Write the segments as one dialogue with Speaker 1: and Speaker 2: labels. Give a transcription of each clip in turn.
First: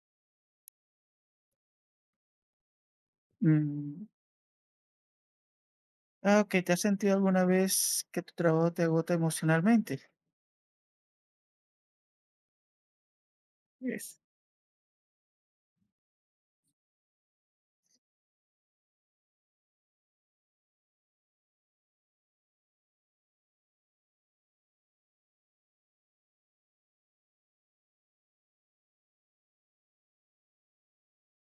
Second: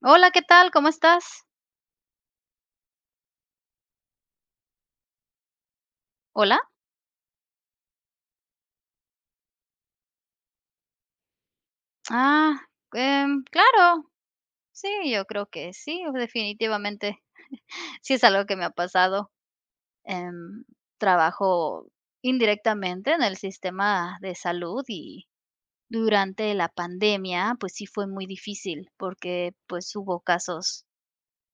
Speaker 1: Hola, ¿qué tal? ¿Cómo estás?
Speaker 2: Mm,
Speaker 1: ¿Hola?
Speaker 2: Okey, ¿te has sentido alguna vez que tu trabajo te agota emocionalmente?
Speaker 1: Ah, claro.
Speaker 2: Yes.
Speaker 1: Sí, yo creo que sí, definitivamente. Sí es algo que me ha pasado. Em, trabajo indirectamente en el sistema de salud y durante la pandemia, pues sí fue muy difícil porque pues hubo casos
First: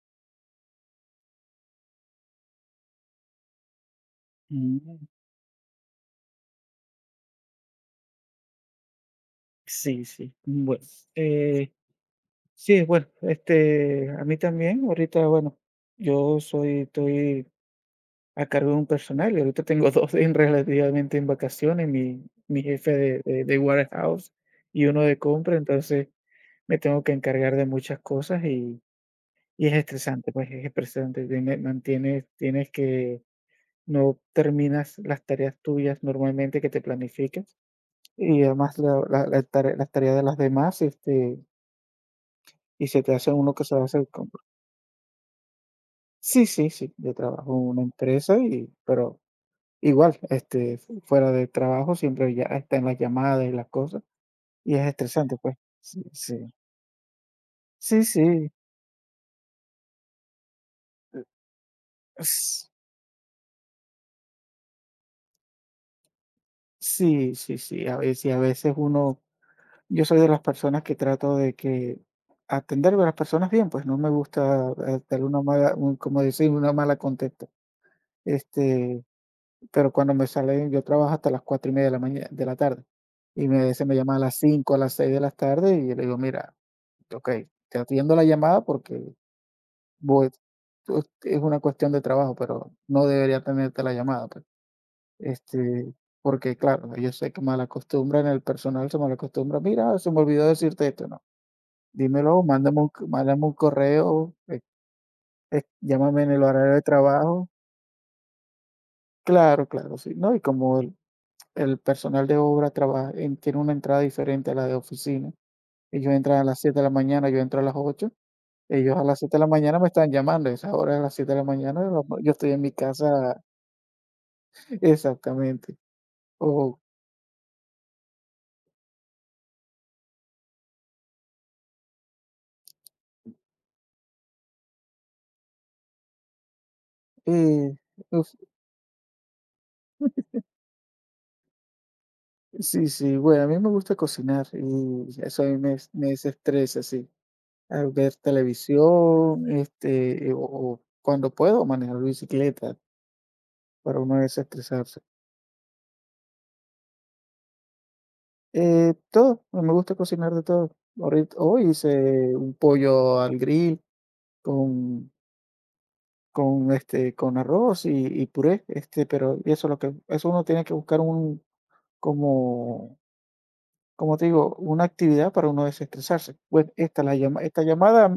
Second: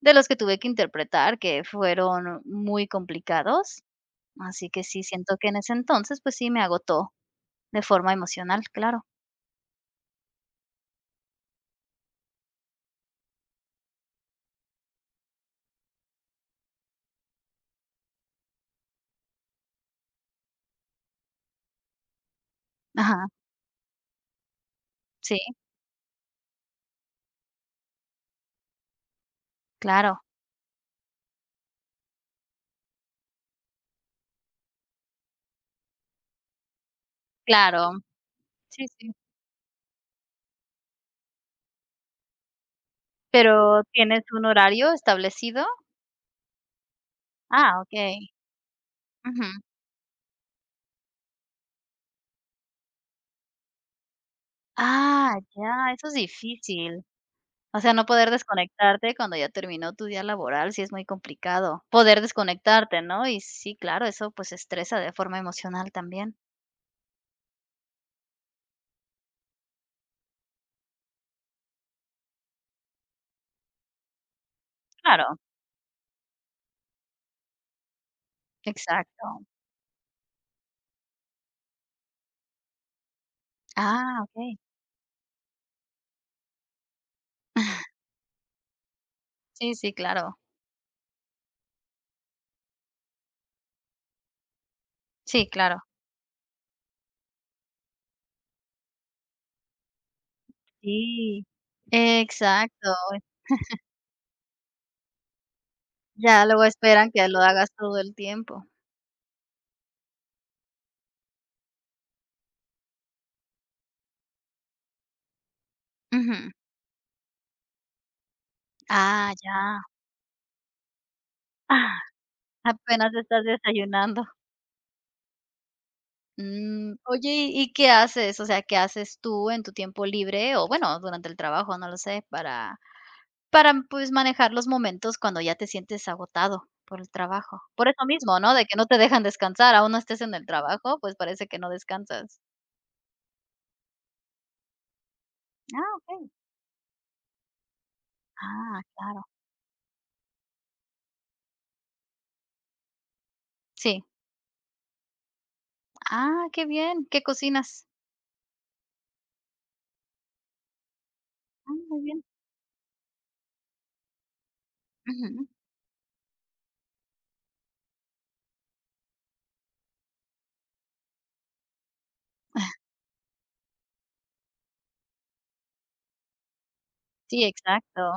Speaker 1: de los que tuve que interpretar que fueron muy complicados. Así que sí
Speaker 2: Mm,
Speaker 1: siento que en ese entonces, pues sí me agotó de forma emocional, claro.
Speaker 2: sí, sí. Bueno, eh, sí, bueno, este, a mí también, ahorita, bueno, yo soy estoy a cargo de un personal y ahorita tengo 2, en relativamente en vacaciones, mi jefe de
Speaker 1: Ajá,
Speaker 2: de de warehouse y uno de
Speaker 1: sí,
Speaker 2: compra. Entonces me tengo que encargar de muchas cosas, y es
Speaker 1: claro.
Speaker 2: estresante, pues, es estresante, tienes que No terminas las tareas tuyas normalmente que te planificas,
Speaker 1: Claro,
Speaker 2: y además
Speaker 1: sí,
Speaker 2: la
Speaker 1: sí.
Speaker 2: la la tare las tareas de las demás, este, y se te hace uno que se va
Speaker 1: ¿Pero
Speaker 2: a hacer
Speaker 1: tienes
Speaker 2: con
Speaker 1: un horario establecido?
Speaker 2: Sí, sí, sí, yo trabajo en
Speaker 1: Ah,
Speaker 2: una
Speaker 1: okey.
Speaker 2: empresa y pero
Speaker 1: Ujú.
Speaker 2: igual, este, fu fuera de trabajo siempre ya están las llamadas y las cosas, y es
Speaker 1: Ah,
Speaker 2: estresante, pues.
Speaker 1: ya,
Speaker 2: Sí,
Speaker 1: eso es
Speaker 2: sí.
Speaker 1: difícil. O sea,
Speaker 2: Sí,
Speaker 1: no poder
Speaker 2: sí.
Speaker 1: desconectarte cuando ya terminó tu día laboral, sí es muy complicado. Poder
Speaker 2: S
Speaker 1: desconectarte, ¿no? Y sí, claro, eso, pues, estresa de forma emocional también.
Speaker 2: sí, sí, sí, a veces uno Yo soy de las personas que trato de que atender a las personas bien, pues no me gusta, dar
Speaker 1: Claro,
Speaker 2: una mala, como decir, una mala contesta. Este,
Speaker 1: exacto.
Speaker 2: pero cuando me salen, yo trabajo hasta las cuatro y media de la tarde. Se me llama
Speaker 1: Ah,
Speaker 2: a las
Speaker 1: okey.
Speaker 2: 5, a las 6 de la tarde, y yo le digo, mira, ok, te atiendo la llamada porque
Speaker 1: Sí, sí,
Speaker 2: voy,
Speaker 1: claro.
Speaker 2: es una cuestión de trabajo, pero no debería tenerte la llamada, pues.
Speaker 1: Sí, claro.
Speaker 2: Este, porque claro, yo sé que mal acostumbran, el personal se mal acostumbra. Mira, se me olvidó decirte esto, ¿no?
Speaker 1: Sí,
Speaker 2: Dímelo, mándame
Speaker 1: exacto.
Speaker 2: un c mándame un correo, llámame en el
Speaker 1: Ya luego
Speaker 2: horario de
Speaker 1: esperan que lo
Speaker 2: trabajo.
Speaker 1: hagas todo el tiempo.
Speaker 2: Claro, claro, sí, ¿no? Y como el personal de obra trabaja en tiene una entrada diferente a la de oficina, ellos entran a
Speaker 1: Ujú.
Speaker 2: las 7 de la mañana, yo entro a las 8, ellos a las
Speaker 1: Ah,
Speaker 2: 7 de la mañana
Speaker 1: ya.
Speaker 2: me están llamando. A esa hora, de las 7 de la mañana, yo estoy en mi
Speaker 1: Apenas
Speaker 2: casa.
Speaker 1: estás desayunando.
Speaker 2: Exactamente. O,
Speaker 1: Mm, oye, ¿y qué haces? O sea, ¿qué haces tú en tu tiempo libre o bueno, durante el trabajo, no lo sé, para pues, manejar los momentos cuando ya te sientes agotado por el trabajo?
Speaker 2: eh,
Speaker 1: Por eso
Speaker 2: uf,
Speaker 1: mismo, ¿no? De que no te dejan descansar, aún no estés en el trabajo, pues, parece que no descansas.
Speaker 2: sí, sí, bueno, a mí me gusta cocinar y eso a mí me
Speaker 1: Ah,
Speaker 2: me
Speaker 1: okey.
Speaker 2: desestresa, sí. A ver
Speaker 1: Ah, claro.
Speaker 2: televisión, este, o cuando puedo manejar bicicleta, para
Speaker 1: Sí.
Speaker 2: uno desestresarse.
Speaker 1: Ah, qué bien. ¿Qué cocinas?
Speaker 2: Todo, me gusta cocinar de todo. Ahorit hoy
Speaker 1: Ah, muy bien.
Speaker 2: hice un pollo al grill con
Speaker 1: Ujú.
Speaker 2: con, este, con arroz y puré, este, pero y eso es lo que eso uno tiene que buscar un como como te digo, una actividad para uno desestresarse. Pues esta la llama
Speaker 1: Sí,
Speaker 2: esta
Speaker 1: exacto.
Speaker 2: llamada,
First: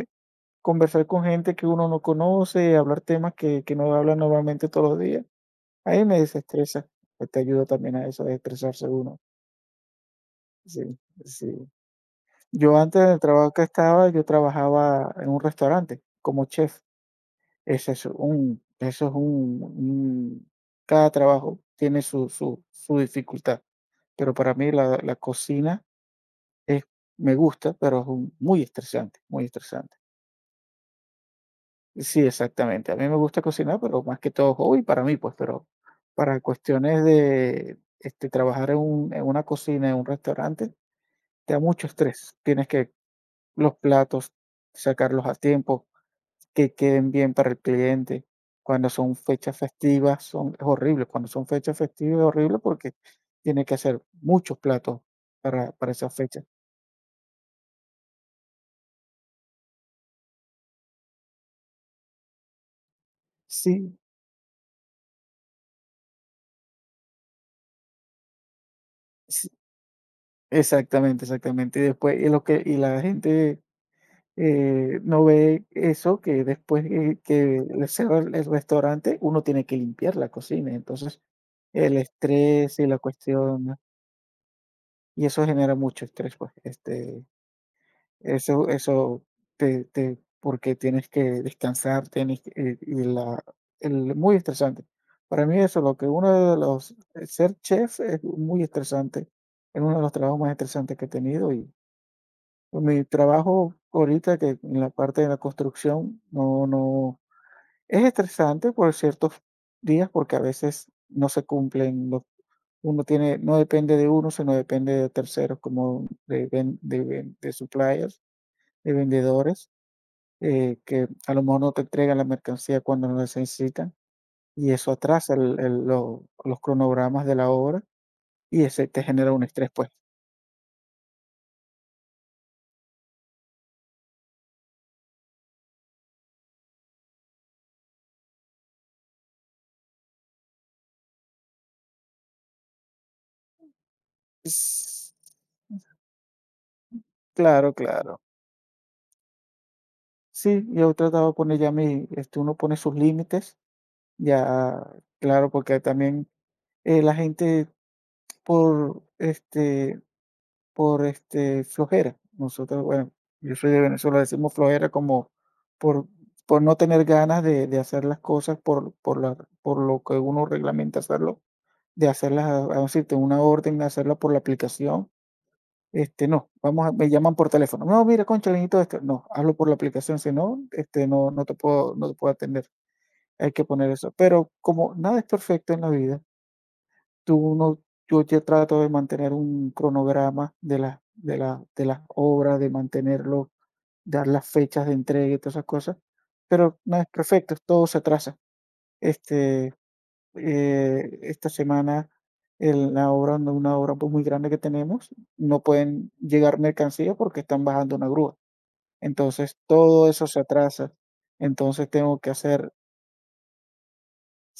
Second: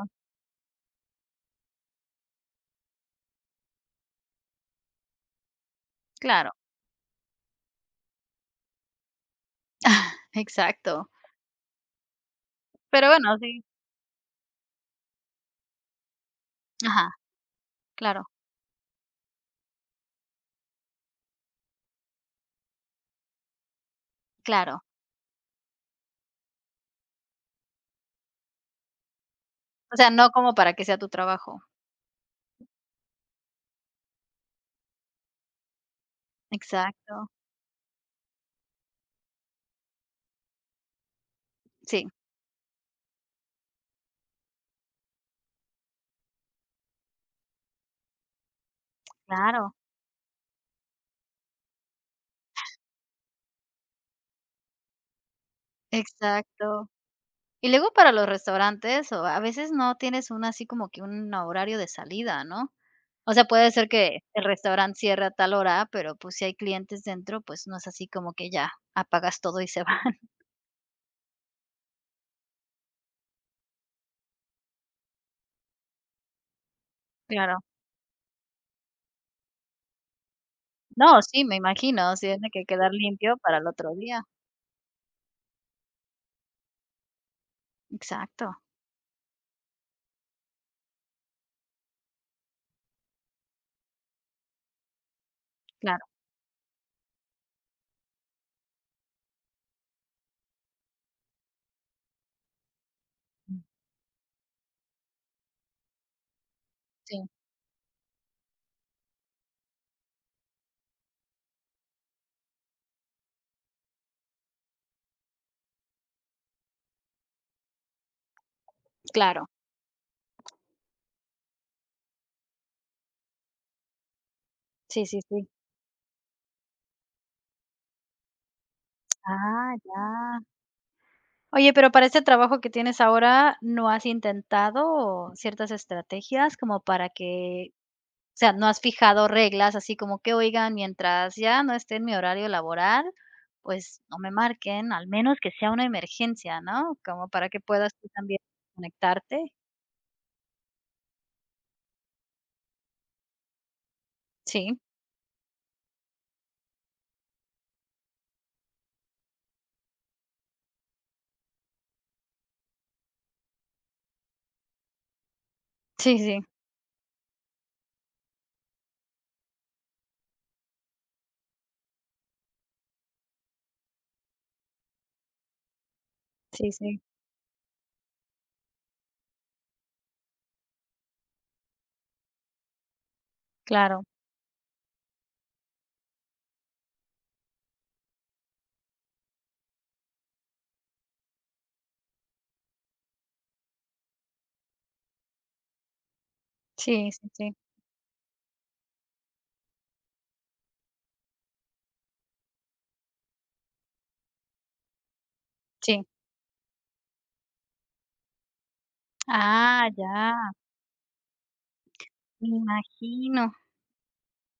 Speaker 2: conversar con gente que uno no conoce, hablar temas que no habla normalmente todos los días. Ahí me
Speaker 1: Claro.
Speaker 2: desestresa, te ayuda también a eso, a desestresarse uno. Sí,
Speaker 1: Exacto.
Speaker 2: sí. Yo
Speaker 1: Pero
Speaker 2: antes del
Speaker 1: bueno,
Speaker 2: trabajo
Speaker 1: sí.
Speaker 2: que estaba, yo trabajaba en un restaurante como chef.
Speaker 1: Ajá,
Speaker 2: Ese es
Speaker 1: claro,
Speaker 2: un, eso es un- Cada trabajo tiene su dificultad, pero para mí
Speaker 1: claro.
Speaker 2: la cocina es, me gusta, pero muy estresante, muy
Speaker 1: O
Speaker 2: estresante.
Speaker 1: sea, no como para que sea tu trabajo.
Speaker 2: Sí, exactamente. A mí me gusta cocinar, pero más que todo hobby para mí, pues, pero para cuestiones
Speaker 1: Exacto.
Speaker 2: de este, trabajar en en una cocina, en un restaurante, te da mucho
Speaker 1: Sí,
Speaker 2: estrés. Tienes que los platos, sacarlos a tiempo, que queden bien para el cliente. Cuando son fechas
Speaker 1: claro.
Speaker 2: festivas, es horrible. Cuando son fechas festivas, es horrible porque tiene que hacer muchos platos para esas fechas.
Speaker 1: Exacto. Y luego para los restaurantes, o a veces no tienes un así como que un horario de salida, ¿no? O sea, puede ser
Speaker 2: Sí,
Speaker 1: que el restaurante cierre a tal hora, pero, pues, si hay clientes dentro, pues, no es así como que ya apagas
Speaker 2: sí,
Speaker 1: todo y se van.
Speaker 2: exactamente, exactamente. Y después, y lo que, y la gente no ve eso que después que
Speaker 1: Claro.
Speaker 2: que le cierra el restaurante, uno tiene que limpiar la cocina. Entonces,
Speaker 1: No, sí, me
Speaker 2: el
Speaker 1: imagino, sí tiene que
Speaker 2: estrés y
Speaker 1: quedar
Speaker 2: la
Speaker 1: limpio para el
Speaker 2: cuestión
Speaker 1: otro día.
Speaker 2: y eso genera mucho estrés, pues, este,
Speaker 1: Exacto,
Speaker 2: eso te porque tienes que descansar, tienes que y la el muy estresante. Para mí eso, lo
Speaker 1: claro.
Speaker 2: que uno de los ser chef es muy estresante, es uno de los trabajos más estresantes que he tenido. Y por mi trabajo ahorita, que en la parte de la construcción, no
Speaker 1: Sí,
Speaker 2: es estresante por ciertos días, porque a veces no se cumplen los uno tiene no depende de uno, sino depende de terceros, como de ven de ven de suppliers, de
Speaker 1: claro.
Speaker 2: vendedores, que a lo mejor no te entregan la mercancía cuando lo necesitan, y eso
Speaker 1: Sí, sí,
Speaker 2: atrasa
Speaker 1: sí.
Speaker 2: el lo los cronogramas de la obra, y ese te genera un estrés,
Speaker 1: Ah,
Speaker 2: pues.
Speaker 1: ya. Oye, pero para este trabajo que tienes ahora, ¿no has intentado ciertas estrategias como para que, o sea, no has fijado reglas así como que, oigan, mientras ya no esté en mi horario laboral, pues no me marquen, al
Speaker 2: Es-
Speaker 1: menos que sea una emergencia, ¿no? Como para que
Speaker 2: Claro,
Speaker 1: puedas tú
Speaker 2: claro.
Speaker 1: también conectarte.
Speaker 2: Sí, yo he tratado de poner ya mi este, uno pone sus límites,
Speaker 1: Sí,
Speaker 2: ya, claro, porque también, la gente por, este por, este, flojera. Nosotros, bueno, yo soy de Venezuela, decimos flojera como por
Speaker 1: sí, sí,
Speaker 2: por no tener ganas de hacer las cosas por lo que uno reglamenta hacerlo, de hacerlas, vamos a decirte, una orden, hacerla por la aplicación este, no,
Speaker 1: sí,
Speaker 2: vamos a
Speaker 1: sí,
Speaker 2: me llaman por teléfono. No, mira, cónchale, necesito esto. No, hazlo por la aplicación, si no, este, no, no te puedo atender. Hay que poner
Speaker 1: claro.
Speaker 2: eso. Pero como nada es perfecto en la vida, tú no, yo ya trato de mantener un cronograma de las, de las obras, de mantenerlo, dar las fechas de entrega y todas esas cosas. Pero nada es
Speaker 1: Sí, sí,
Speaker 2: perfecto,
Speaker 1: sí,
Speaker 2: todo se atrasa. Este, esta semana la obra, una obra, pues, muy grande que tenemos, no
Speaker 1: sí.
Speaker 2: pueden llegar mercancías porque están bajando una grúa. Entonces
Speaker 1: Ah,
Speaker 2: todo eso se
Speaker 1: ya,
Speaker 2: atrasa. Entonces tengo que
Speaker 1: me
Speaker 2: hacer,
Speaker 1: imagino.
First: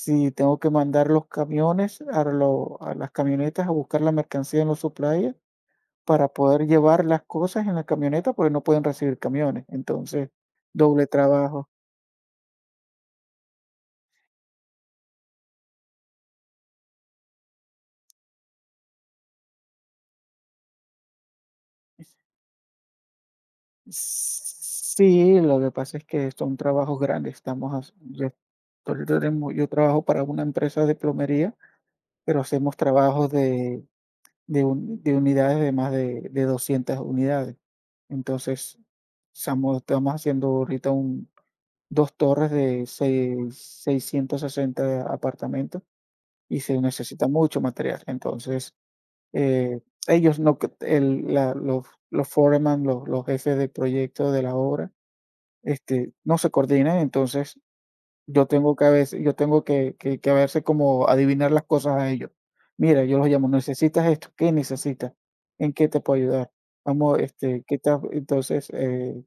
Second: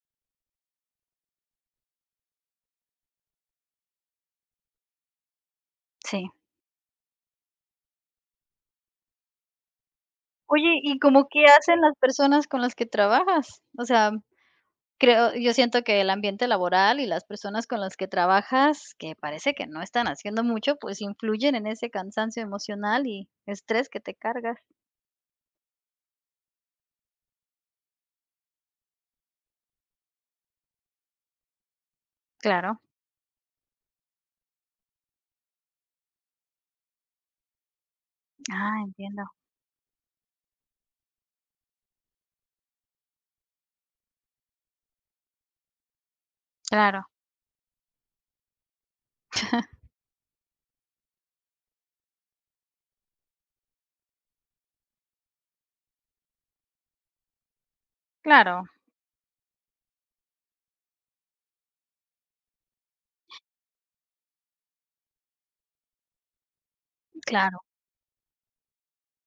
Speaker 2: si tengo que mandar los camiones a, lo- a las camionetas a buscar la mercancía en los suppliers para
Speaker 1: Sí.
Speaker 2: poder llevar las cosas en la camioneta, porque no pueden recibir camiones. Entonces,
Speaker 1: Oye, ¿y
Speaker 2: doble
Speaker 1: cómo qué
Speaker 2: trabajo.
Speaker 1: hacen las personas con las que trabajas? O sea, creo yo siento que el ambiente laboral y las personas con las que trabajas, que parece que no están haciendo mucho, pues influyen en ese cansancio emocional y estrés que te cargas.
Speaker 2: Sí, lo que pasa es que son trabajos grandes. Yo, yo trabajo para una empresa de plomería, pero hacemos
Speaker 1: Claro.
Speaker 2: trabajos de unidades de más de 200 unidades. Entonces,
Speaker 1: Ah, entiendo.
Speaker 2: estamos, haciendo ahorita dos torres de 660 apartamentos, y se
Speaker 1: Claro,
Speaker 2: necesita mucho material. Entonces, eh, ellos no, c- el, la- los foreman, los jefes de proyecto de la obra, este, no se coordinan. Entonces yo
Speaker 1: claro,
Speaker 2: tengo que a veces yo tengo que a veces como adivinar las cosas a ellos. Mira, yo los llamo: "¿Necesitas esto? ¿Qué necesitas? ¿En qué te puedo ayudar? Vamos,
Speaker 1: claro.
Speaker 2: este, ¿qué tal?". Entonces,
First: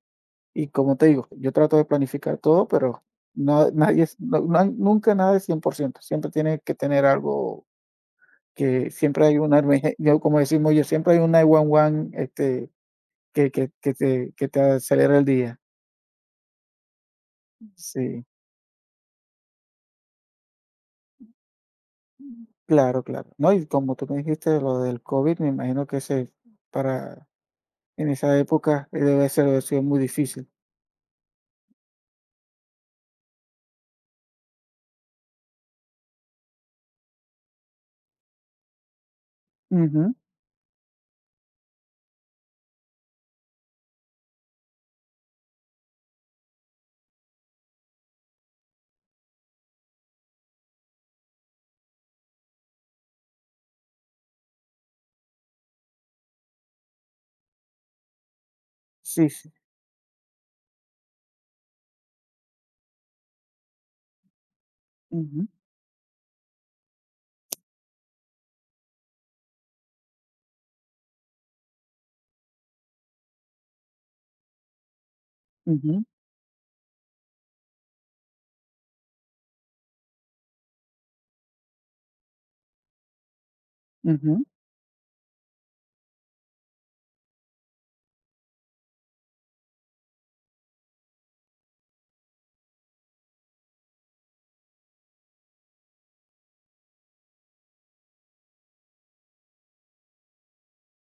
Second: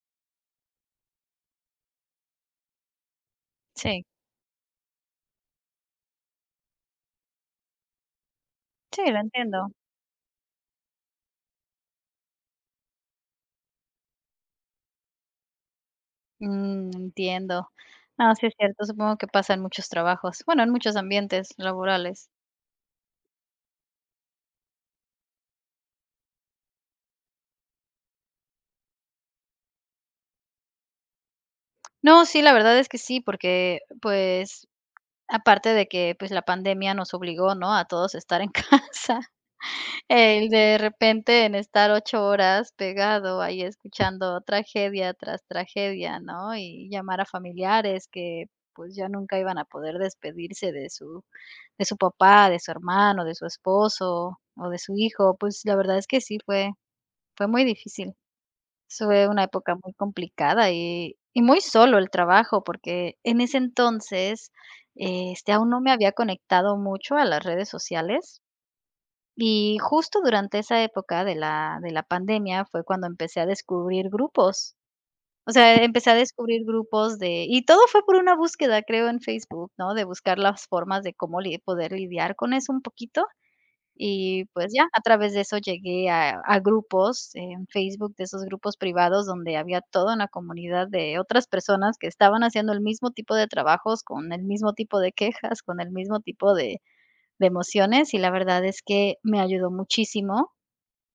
Speaker 2: y como te digo, yo trato de planificar todo, pero no
Speaker 1: Sí,
Speaker 2: nadie es no hay nunca nada es ciento siempre tiene que tener algo, que
Speaker 1: sí, lo
Speaker 2: siempre hay una
Speaker 1: entiendo.
Speaker 2: emerge yo como decimos yo, siempre hay un 911, este, que te que te acelera el día.
Speaker 1: Mm, entiendo.
Speaker 2: Sí.
Speaker 1: No, sí es cierto, supongo que pasa en muchos trabajos, bueno, en muchos ambientes laborales.
Speaker 2: Claro, claro. No, y como tú me dijiste lo del COVID, me imagino que ese para en esa época, debe ser haber sido muy difícil.
Speaker 1: No, sí, la verdad es que sí, porque, pues, aparte de que, pues, la pandemia nos obligó, ¿no?, a todos a estar en casa.
Speaker 2: Ujú.
Speaker 1: El de repente en estar 8 horas pegado ahí escuchando tragedia tras tragedia, ¿no? Y llamar a familiares que, pues, ya nunca iban a poder despedirse de su papá, de su hermano, de su esposo o de su hijo. Pues, la verdad es que sí fue muy difícil. Fue
Speaker 2: Sí,
Speaker 1: una
Speaker 2: sí.
Speaker 1: época muy complicada y muy solo el trabajo, porque en ese entonces,
Speaker 2: Ujú,
Speaker 1: este, aún no me había conectado mucho a las redes sociales. Y justo durante esa época de la pandemia fue cuando empecé a descubrir grupos. O sea,
Speaker 2: ujú,
Speaker 1: empecé a descubrir grupos de y todo fue por una búsqueda, creo, en Facebook, ¿no? De buscar las formas de cómo li poder lidiar con eso un poquito.
Speaker 2: ujú.
Speaker 1: Y, pues, ya, a través de eso llegué a grupos en Facebook, de esos grupos privados donde había toda una comunidad de otras personas que estaban haciendo el mismo tipo de trabajos, con el mismo tipo de quejas, con el mismo tipo de emociones, y la verdad es que me ayudó muchísimo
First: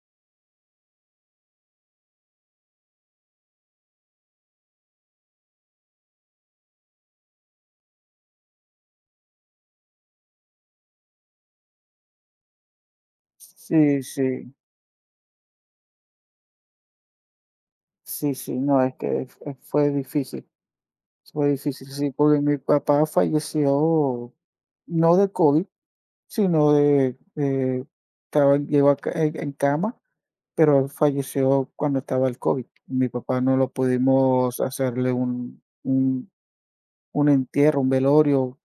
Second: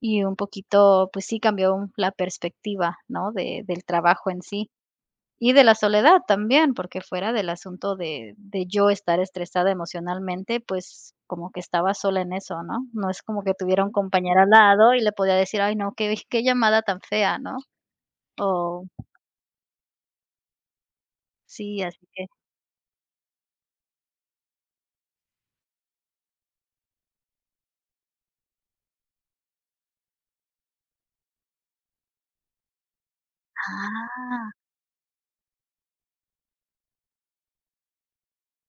Speaker 1: y un poquito, pues sí, cambió un- la perspectiva, ¿no? De del trabajo en sí y de la soledad también, porque fuera del asunto de yo estar estresada emocionalmente, pues como que estaba sola en eso, ¿no? No es como que tuviera un
Speaker 2: Sí,
Speaker 1: compañero al
Speaker 2: sí,
Speaker 1: lado y le podía decir: "Ay, no, qué llamada tan fea", ¿no?
Speaker 2: sí, sí. No,
Speaker 1: O
Speaker 2: es que fue difícil, fue
Speaker 1: sí,
Speaker 2: difícil.
Speaker 1: así
Speaker 2: Sí,
Speaker 1: que
Speaker 2: porque mi papá falleció no de COVID, sino estaba llegó a en cama, pero él falleció cuando estaba el COVID. Mi papá no lo
Speaker 1: ah,
Speaker 2: pudimos hacerle un entierro, un velorio,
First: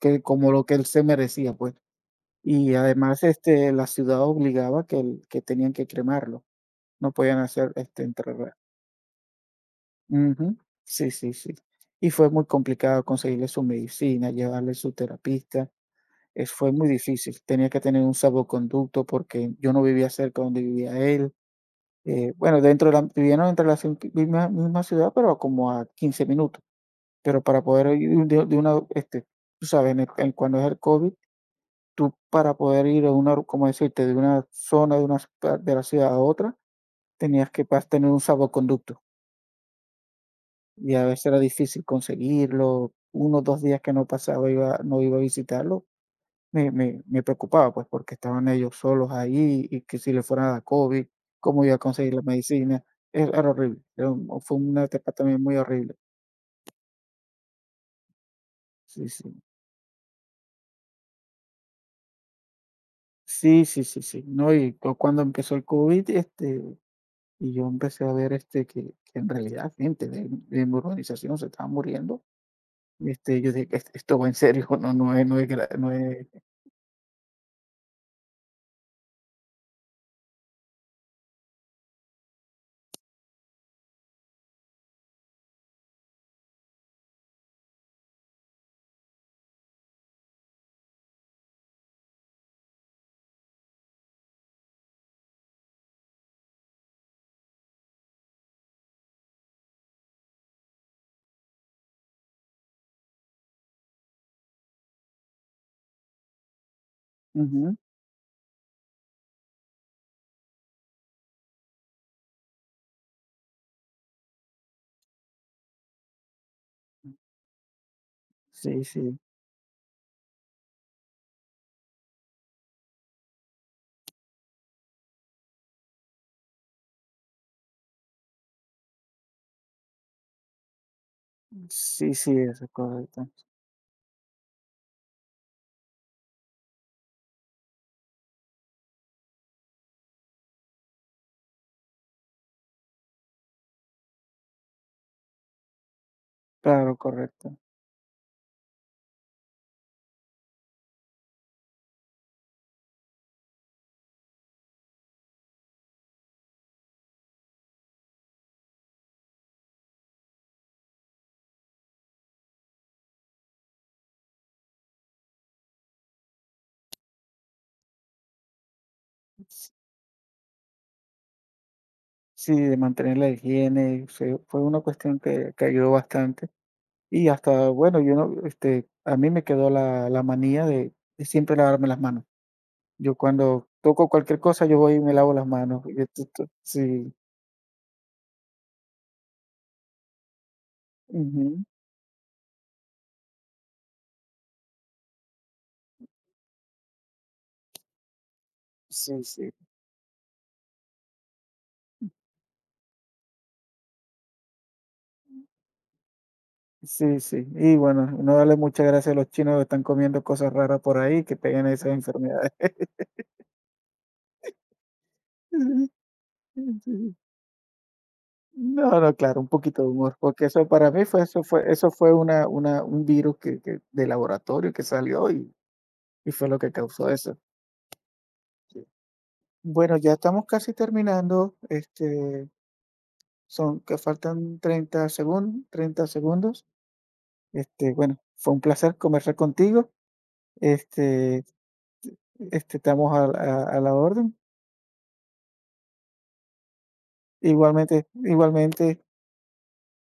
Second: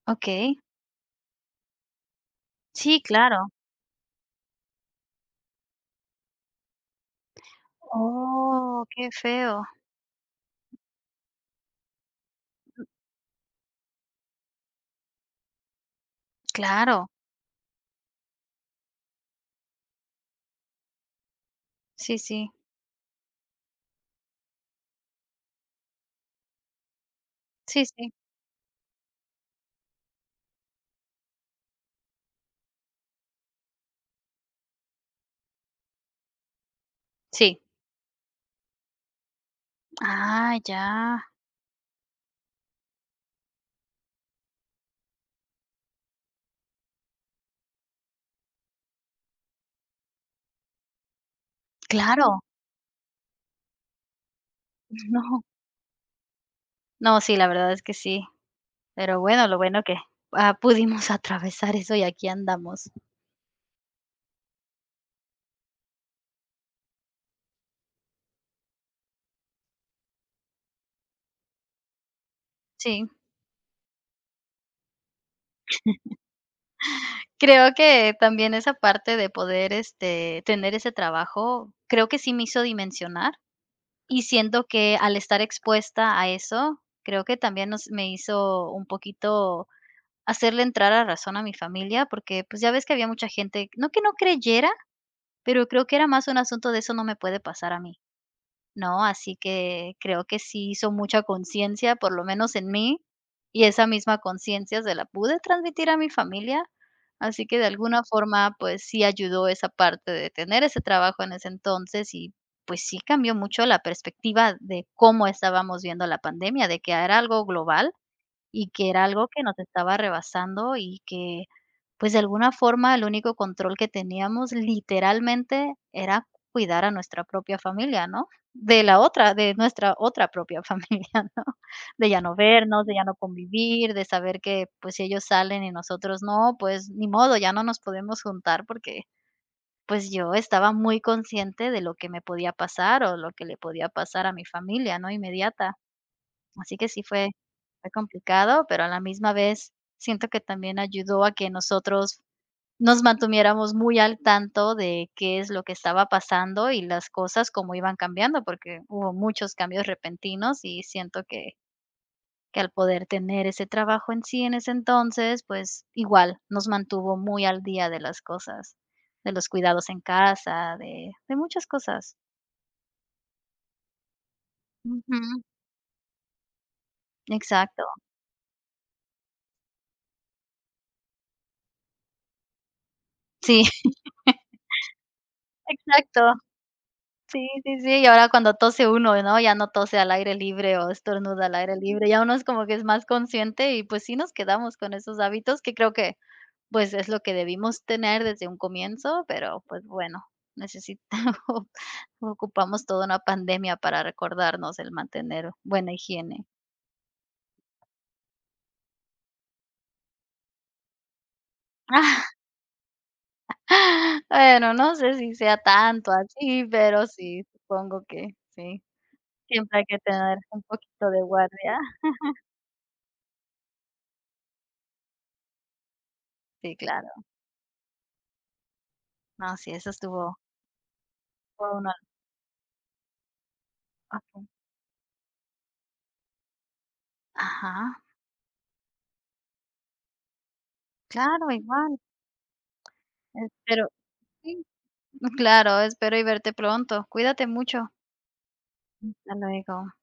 Speaker 2: que como
Speaker 1: okey.
Speaker 2: lo que él se merecía, pues. Y
Speaker 1: Sí,
Speaker 2: además,
Speaker 1: claro.
Speaker 2: este, la ciudad obligaba que el que tenían que cremarlo, no podían hacer, este, enterrar.
Speaker 1: Oh, qué feo.
Speaker 2: Ujú. Sí, sí, sí. Y fue muy complicado conseguirle su medicina, llevarle su terapista. Es fue muy
Speaker 1: Claro.
Speaker 2: difícil. Tenía que tener un salvoconducto porque yo no vivía cerca donde vivía él.
Speaker 1: Sí, sí.
Speaker 2: Bueno, dentro de la vivíamos dentro de la ci misma ciudad, pero como a 15 minutos, pero para
Speaker 1: Sí,
Speaker 2: poder
Speaker 1: sí.
Speaker 2: ir de una, este, tú sabes, en el en cuando es el COVID, tú para poder ir a una, como decirte, de una zona de una de la ciudad a otra, tenías
Speaker 1: Sí.
Speaker 2: que tener un salvoconducto,
Speaker 1: Ah, ya.
Speaker 2: y a veces era difícil conseguirlo. Unos dos días que no pasaba, iba, no iba a visitarlo, me preocupaba, pues, porque estaban ellos solos ahí, y que si le fuera a dar COVID, cómo iba a conseguir la
Speaker 1: Claro.
Speaker 2: medicina. Era era horrible, era fue una etapa también
Speaker 1: No.
Speaker 2: muy horrible.
Speaker 1: No, sí, la verdad es que sí.
Speaker 2: Sí,
Speaker 1: Pero
Speaker 2: sí.
Speaker 1: bueno, lo bueno que, ah, pudimos atravesar eso y aquí andamos.
Speaker 2: Sí, sí, sí, sí. No, y cuando empezó el COVID, este, Y yo empecé a ver, este, que en realidad gente de mi urbanización se estaba muriendo.
Speaker 1: Sí.
Speaker 2: Este, yo dije: "Es esto va en serio, no es"
Speaker 1: Creo que también esa parte de poder, este, tener ese trabajo, creo que sí me hizo dimensionar, y siento que al estar expuesta a eso, creo que también nos me hizo un poquito hacerle entrar a razón a mi familia, porque, pues, ya ves que había mucha gente, no que no creyera, pero creo que era más un asunto de: "Eso no me puede pasar a mí". ¿No? Así que creo que sí hizo mucha conciencia, por lo menos en mí, y esa misma conciencia se la pude transmitir a mi familia, así que de
Speaker 2: ujú.
Speaker 1: alguna forma, pues sí ayudó esa parte de tener ese trabajo en ese entonces y pues sí cambió mucho la perspectiva de cómo estábamos viendo la pandemia, de que era algo global y
Speaker 2: Sí,
Speaker 1: que era
Speaker 2: sí.
Speaker 1: algo que nos estaba rebasando y que pues, de alguna forma, el único control que teníamos, literalmente, era cuidar a nuestra propia familia, ¿no? De la otra, de nuestra otra propia familia, ¿no? De
Speaker 2: Sí,
Speaker 1: ya
Speaker 2: sí,
Speaker 1: no
Speaker 2: eso es
Speaker 1: vernos, de ya no
Speaker 2: correcto.
Speaker 1: convivir, de saber que, pues, si ellos salen y nosotros no, pues, ni modo, ya no nos podemos juntar porque, pues, yo estaba muy consciente de lo que me podía pasar o lo que le podía pasar a mi familia, ¿no? Inmediata. Así que
Speaker 2: Claro,
Speaker 1: sí
Speaker 2: correcto.
Speaker 1: fue complicado, pero a la misma vez siento que también ayudó a que nosotros nos mantuviéramos muy al tanto de qué es lo que estaba pasando y las cosas cómo iban cambiando, porque hubo muchos cambios repentinos y siento que al poder tener ese trabajo en sí en ese entonces, pues igual nos mantuvo muy al día de las cosas, de los cuidados en casa, de muchas cosas.
Speaker 2: Sí, de mantener la higiene, fue una cuestión
Speaker 1: Ujú,
Speaker 2: que ayudó bastante. Y hasta,
Speaker 1: exacto.
Speaker 2: bueno, yo no, este, a mí me quedó la manía de siempre lavarme las manos. Yo
Speaker 1: Sí,
Speaker 2: cuando toco cualquier cosa, yo voy y me lavo las manos. Yo,
Speaker 1: exacto.
Speaker 2: sí,
Speaker 1: Sí, sí, sí, y ahora cuando tose uno, ¿no? Ya no tose al aire libre o estornuda al
Speaker 2: ujú.
Speaker 1: aire libre, ya uno es como que es más consciente y pues sí nos quedamos con esos hábitos que creo que, pues, es lo que debimos tener desde un
Speaker 2: Sí,
Speaker 1: comienzo,
Speaker 2: sí.
Speaker 1: pero pues bueno, necesitamos ocupamos toda una pandemia para recordarnos el mantener buena higiene.
Speaker 2: Sí, sí. Y bueno, no darle muchas gracias a los chinos que están comiendo cosas raras por ahí, que pegan esas enfermedades.
Speaker 1: Bueno, no sé si sea tanto así,
Speaker 2: Sí.
Speaker 1: pero
Speaker 2: sí.
Speaker 1: sí, supongo que sí.
Speaker 2: No, no, claro, un
Speaker 1: Siempre
Speaker 2: poquito
Speaker 1: hay
Speaker 2: de
Speaker 1: que
Speaker 2: humor,
Speaker 1: tener
Speaker 2: porque
Speaker 1: un
Speaker 2: eso para mí
Speaker 1: poquito de
Speaker 2: fue eso fue
Speaker 1: guardia.
Speaker 2: eso fue una un virus que de laboratorio que salió, y fue lo que
Speaker 1: Sí,
Speaker 2: causó
Speaker 1: claro.
Speaker 2: eso. Sí.
Speaker 1: No, sí, eso
Speaker 2: Bueno, ya
Speaker 1: estuvo
Speaker 2: estamos casi terminando,
Speaker 1: fue una
Speaker 2: este, son que faltan
Speaker 1: Okey.
Speaker 2: treinta segundos. Este,
Speaker 1: Ajá,
Speaker 2: bueno, fue un placer conversar contigo. Este
Speaker 1: claro, igual.
Speaker 2: este, estamos a
Speaker 1: Espero
Speaker 2: la orden.
Speaker 1: sí, claro, espero y verte pronto. Cuídate mucho.
Speaker 2: Igualmente, igualmente.
Speaker 1: Hasta luego.